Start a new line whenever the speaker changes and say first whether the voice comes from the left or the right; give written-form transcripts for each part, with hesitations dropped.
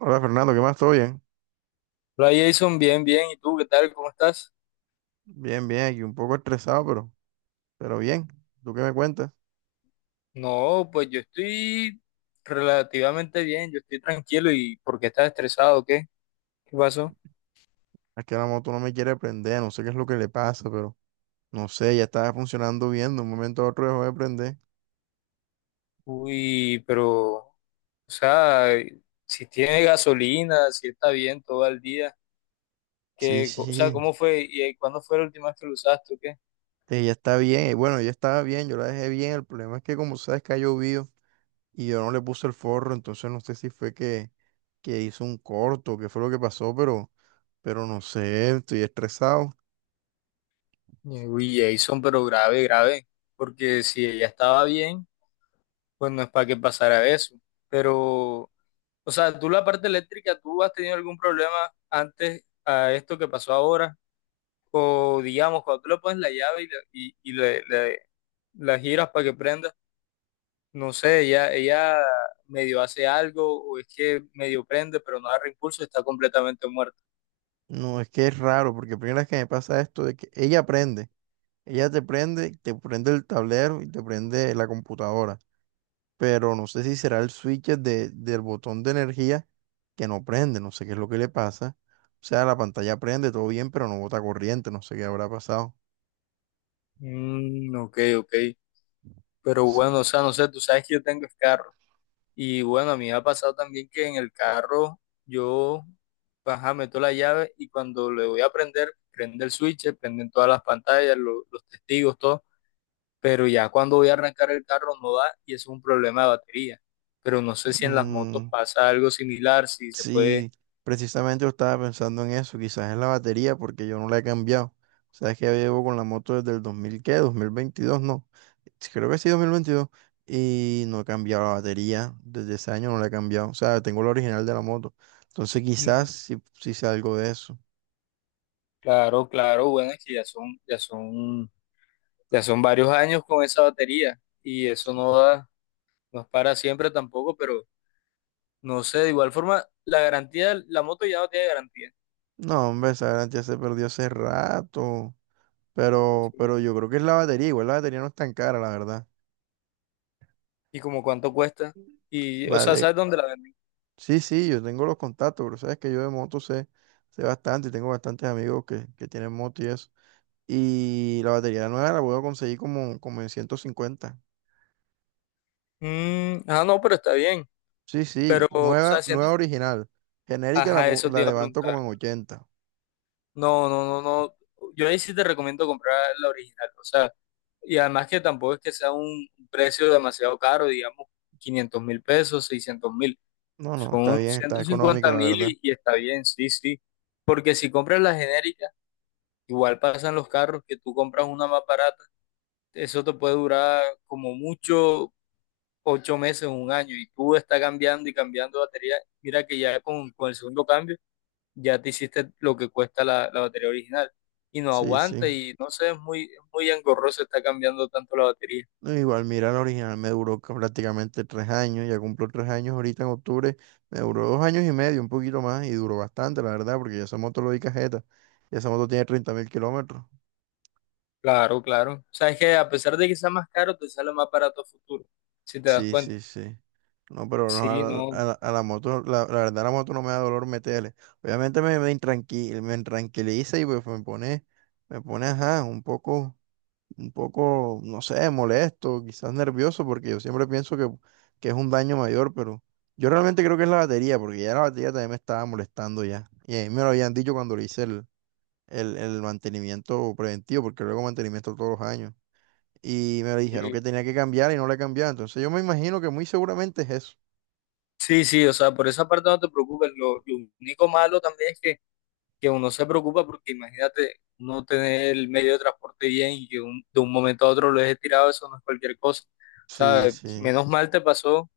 right: Hola Fernando, ¿qué más? ¿Todo bien?
left: Hola Jason, bien, bien. ¿Y tú qué tal? ¿Cómo estás?
right: Bien, bien, aquí un poco estresado, pero bien. ¿Tú qué me cuentas?
left: No, pues yo estoy relativamente bien, yo estoy tranquilo. ¿Y por qué estás estresado? ¿O qué? ¿Qué pasó?
right: Es que la moto no me quiere prender, no sé qué es lo que le pasa, pero no sé, ya estaba funcionando bien, de un momento a otro dejó de prender.
left: Uy, pero, o sea, si tiene gasolina, si está bien todo el día,
right: Sí,
left: ¿qué,
right: sí,
left: o sea,
right: sí,
left: cómo fue y cuándo fue la última vez que lo usaste o qué?
right: ella está bien. Y bueno, ella estaba bien, yo la dejé bien. El problema es que como sabes que ha llovido y yo no le puse el forro, entonces no sé si fue que hizo un corto, qué fue lo que pasó, pero no sé, estoy estresado.
left: Uy, Jason, pero grave, grave, porque si ella estaba bien, pues no es para que pasara eso. Pero, o sea, tú la parte eléctrica, ¿tú has tenido algún problema antes a esto que pasó ahora? O digamos, cuando tú le pones la llave y, la giras para que prenda, no sé, ella medio hace algo o es que medio prende, pero no agarra impulso, está completamente muerta.
right: No, es que es raro, porque primera vez que me pasa esto de que ella aprende. Ella te prende el tablero y te prende la computadora. Pero no sé si será el switch del botón de energía que no prende, no sé qué es lo que le pasa. O sea, la pantalla prende, todo bien, pero no bota corriente, no sé qué habrá pasado.
left: Mm, ok, ok. Pero
right: Sí.
left: bueno, o sea, no sé, tú sabes que yo tengo es carro. Y bueno, a mí me ha pasado también que en el carro yo, ajá, meto la llave y cuando le voy a prender, prende el switch, prenden todas las pantallas, los testigos, todo, pero ya cuando voy a arrancar el carro no da y eso es un problema de batería. Pero no sé si en las motos
right: Mm,
left: pasa algo similar, si se puede.
right: sí, precisamente yo estaba pensando en eso, quizás es la batería porque yo no la he cambiado. Sabes que ya llevo con la moto desde el 2000 ¿qué? 2022, no. Sí, creo que sí, 2022. Y no he cambiado la batería, desde ese año no la he cambiado. O sea, tengo la original de la moto. Entonces
left: Mm.
right: quizás sí, sí sea algo de eso.
left: Claro, claro, bueno, es que ya son varios años con esa batería y eso no da, no es para siempre tampoco, pero no sé, de igual forma, la garantía, la moto ya no tiene garantía.
right: No, hombre, esa garantía se perdió hace rato. Pero
left: Sí.
right: yo creo que es la batería, igual la batería no es tan cara, la verdad.
left: ¿Y como cuánto cuesta? Y, o sea,
right: Vale.
left: ¿sabes dónde la venden?
right: Sí, sí, yo tengo los contactos, pero sabes que yo de moto sé bastante y tengo bastantes amigos que tienen moto y eso. Y la batería nueva la puedo conseguir como en 150.
left: Mm, ah, no, pero está bien.
right: Sí, sí,
left: Pero, o
right: nueva,
left: sea, siento.
right: nueva original. Genérica
left: Ajá, eso te
right: la
left: iba a
right: levanto
left: preguntar.
right: como en 80.
left: No, no, no, no. Yo ahí sí te recomiendo comprar la original. O sea, y además que tampoco es que sea un precio demasiado caro, digamos, 500.000 pesos, 600.000.
right: No, no, está
left: Son
right: bien, está
left: ciento
right: económica,
left: cincuenta
right: la
left: mil
right: verdad.
left: y está bien, sí, sí. Porque si compras la genérica, igual pasan los carros que tú compras una más barata. Eso te puede durar como mucho 8 meses, un año, y tú estás cambiando y cambiando de batería, mira que ya con, el segundo cambio ya te hiciste lo que cuesta la batería original y no
right: Sí,
left: aguanta
right: sí.
left: y no sé, es muy engorroso estar cambiando tanto la batería.
right: No, igual, mira, la original me duró prácticamente 3 años, ya cumplo 3 años ahorita en octubre, me duró 2 años y medio, un poquito más, y duró bastante, la verdad, porque ya esa moto lo di cajeta, y esa moto tiene 30.000 kilómetros.
left: Claro, claro. O sea, es que a pesar de que sea más caro, te sale más barato a futuro, si te das
right: Sí,
left: cuenta.
right: sí, sí. No, pero no,
left: Sí, no.
right: a la moto, la verdad, la moto no me da dolor meterle. Obviamente me intranquiliza y pues me pone, ajá, un poco, no sé, molesto, quizás nervioso, porque yo siempre pienso que es un daño mayor, pero yo realmente creo que es la batería, porque ya la batería también me estaba molestando ya. Y a mí me lo habían dicho cuando le hice el mantenimiento preventivo, porque luego mantenimiento todos los años y me dijeron que
left: Sí,
right: tenía que cambiar y no la he cambiado. Entonces yo me imagino que muy seguramente es eso.
left: sí, sí, o sea, por esa parte no te preocupes. Lo único malo también es que uno se preocupa porque imagínate no tener el medio de transporte bien y que de un momento a otro lo dejes tirado, eso no es cualquier cosa. O
right: Sí,
left: sea,
right: sí,
left: menos mal te pasó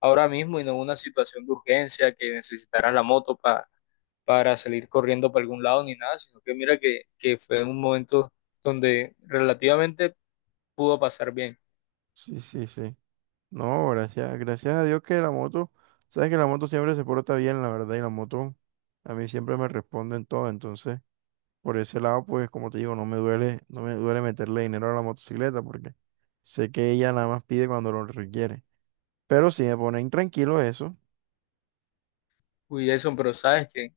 left: ahora mismo y no una situación de urgencia que necesitaras la moto para salir corriendo para algún lado ni nada, sino que mira que fue un momento donde relativamente pudo pasar bien.
right: sí, sí, sí. No, gracias a Dios que la moto, sabes que la moto siempre se porta bien, la verdad, y la moto a mí siempre me responde en todo. Entonces, por ese lado, pues como te digo, no me duele, no me duele meterle dinero a la motocicleta porque sé que ella nada más pide cuando lo requiere. Pero si me pone intranquilo eso,
left: Uy, eso, pero sabes que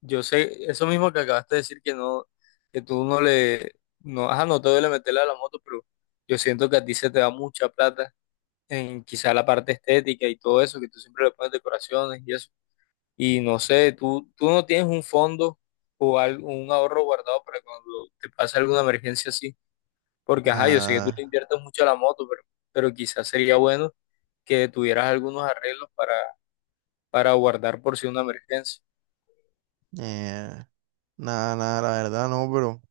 left: yo sé, eso mismo que acabaste de decir que no, que tú no le, no, ajá, no te duele meterle a la moto, pero yo siento que a ti se te da mucha plata en quizá la parte estética y todo eso, que tú siempre le pones decoraciones y eso. Y no sé, tú no tienes un fondo o algo, un ahorro guardado para cuando te pase alguna emergencia así, porque ajá, yo sé que tú le
right: nada,
left: inviertes mucho a la moto, pero, quizás sería bueno que tuvieras algunos arreglos para guardar por si una emergencia.
right: eh, nada, nada, la verdad no, pero.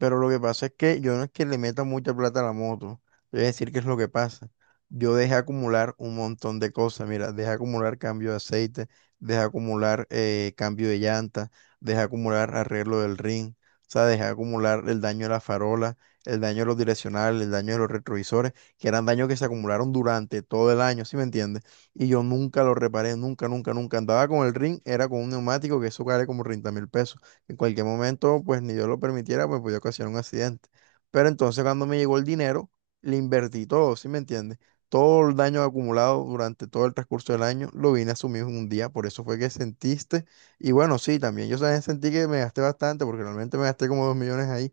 right: Pero lo que pasa es que yo no es que le meta mucha plata a la moto. Te voy a decir qué es lo que pasa. Yo dejé acumular un montón de cosas. Mira, dejé acumular cambio de aceite, dejé acumular cambio de llanta, dejé acumular arreglo del ring. O sea, dejé acumular el daño de la farola, el daño de los direccionales, el daño de los retrovisores, que eran daños que se acumularon durante todo el año, ¿sí me entiendes? Y yo nunca lo reparé, nunca, nunca, nunca. Andaba con el ring, era con un neumático que eso vale como 30.000 pesos. En cualquier momento, pues ni Dios lo permitiera, pues podía ocasionar un accidente. Pero entonces cuando me llegó el dinero, le invertí todo, ¿sí me entiendes? Todo el daño acumulado durante todo el transcurso del año lo vine a asumir en un día, por eso fue que sentiste. Y bueno, sí, también yo también sentí que me gasté bastante, porque realmente me gasté como 2 millones ahí,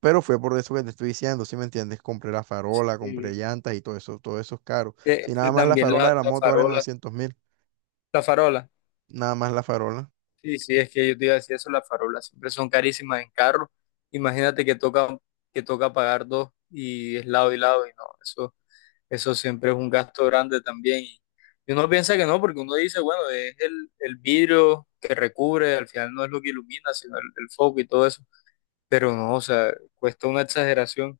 right: pero fue por eso que te estoy diciendo, ¿sí me entiendes? Compré la farola, compré
left: Y
right: llantas y todo eso es caro.
left: que,
right: Si nada
left: que
right: más la
left: también la,
right: farola de la
left: la
right: moto vale
left: farola.
right: 900.000,
left: La farola.
right: nada más la farola.
left: Sí, sí, es que yo te iba a decir eso, las farolas siempre son carísimas en carro. Imagínate que toca pagar dos y es lado y lado y no, eso siempre es un gasto grande también. Y uno piensa que no, porque uno dice, bueno, es el vidrio que recubre, al final no es lo que ilumina, sino el foco y todo eso. Pero no, o sea, cuesta una exageración.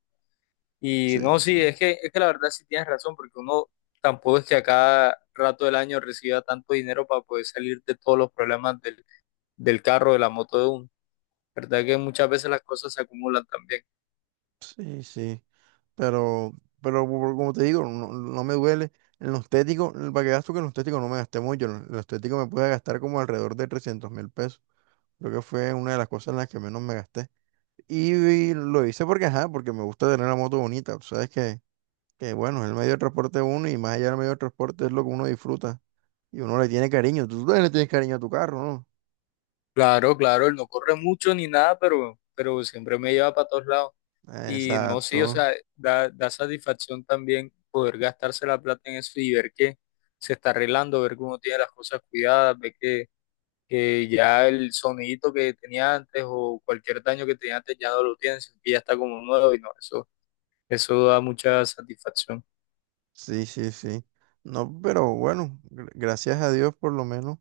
left: Y
right: Sí,
left: no,
right: sí,
left: sí, es que, la verdad sí tienes razón, porque uno tampoco es que a cada rato del año reciba tanto dinero para poder salir de todos los problemas del carro, de la moto de uno. ¿Verdad que muchas veces las cosas se acumulan también?
right: sí, sí. Pero, pero como te digo, no me duele. En los téticos, para que gasto que en los téticos no me gasté mucho. En los téticos me pude gastar como alrededor de 300.000 pesos. Creo que fue una de las cosas en las que menos me gasté. Y lo hice porque, ajá, porque me gusta tener la moto bonita. Tú sabes que, bueno, es el medio de transporte de uno y más allá del medio de transporte es lo que uno disfruta. Y uno le tiene cariño. Tú también le tienes cariño a tu carro, ¿no?
left: Claro, claro, él no corre mucho ni nada, pero, siempre me lleva para todos lados. Y no, sí, o
right: Exacto.
left: sea, da satisfacción también poder gastarse la plata en eso y ver que se está arreglando, ver que uno tiene las cosas cuidadas, ver que ya el sonidito que tenía antes o cualquier daño que tenía antes ya no lo tiene, sino que ya está como nuevo y no, eso da mucha satisfacción.
right: Sí, sí, sí. No, pero bueno, gracias a Dios por lo menos.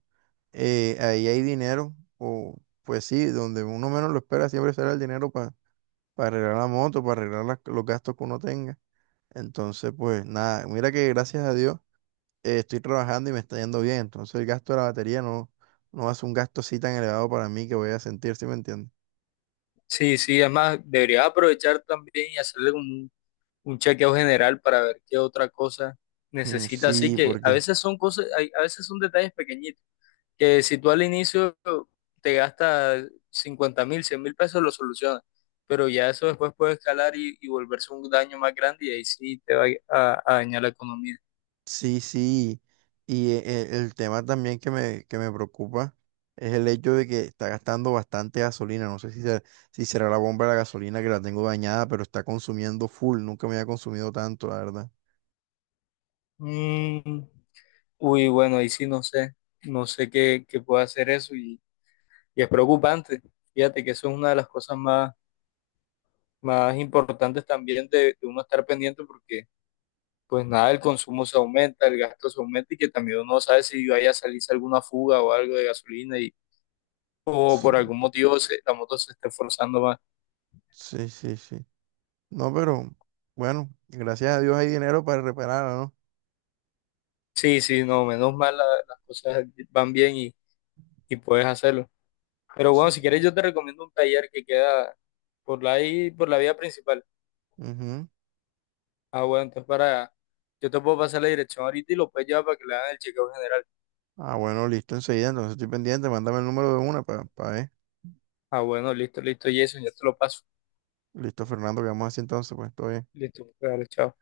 right: Ahí hay dinero, o pues sí, donde uno menos lo espera siempre será el dinero para arreglar la moto, para arreglar los gastos que uno tenga. Entonces, pues nada, mira que gracias a Dios estoy trabajando y me está yendo bien. Entonces el gasto de la batería no hace un gasto así tan elevado para mí que voy a sentir, ¿sí me entiendes?
left: Sí, sí, además debería aprovechar también y hacerle como un chequeo general para ver qué otra cosa
right: Mm,
left: necesita. Así
right: sí,
left: que a
right: porque.
left: veces son cosas, a veces son detalles pequeñitos, que si tú al inicio te gastas 50.000, 100.000 pesos, lo solucionas. Pero ya eso después puede escalar y volverse un daño más grande y ahí sí te va a, dañar la economía.
right: Sí, sí, y el tema también que me, preocupa es el hecho de que está gastando bastante gasolina. No sé si será la bomba de la gasolina que la tengo dañada, pero está consumiendo full. Nunca me había consumido tanto, la verdad.
left: Mm, uy, bueno, ahí sí no sé, no sé qué puede hacer eso y es preocupante. Fíjate que eso es una de las cosas más importantes también de uno estar pendiente porque pues nada, el consumo se aumenta, el gasto se aumenta y que también uno no sabe si vaya a salirse alguna fuga o algo de gasolina y o
right: Sí,
left: por algún motivo la moto se esté forzando más.
right: sí, sí, sí. No, pero bueno, gracias a Dios hay dinero para repararla, ¿no?
left: Sí, sí, no, menos mal las cosas van bien y puedes hacerlo. Pero
right: Sí.
left: bueno, si quieres yo te recomiendo un taller que queda por la ahí, por la vía principal.
right: Ujú.
left: Ah, bueno, entonces yo te puedo pasar la dirección ahorita y lo puedes llevar para que le hagan el chequeo general.
right: Ah, bueno, listo, enseguida. Entonces estoy pendiente. Mándame el número de una para ver.
left: Ah, bueno, listo, listo, Jason, ya te lo paso.
right: Listo, Fernando, quedamos así entonces, pues todo bien.
left: Listo, dale, chao.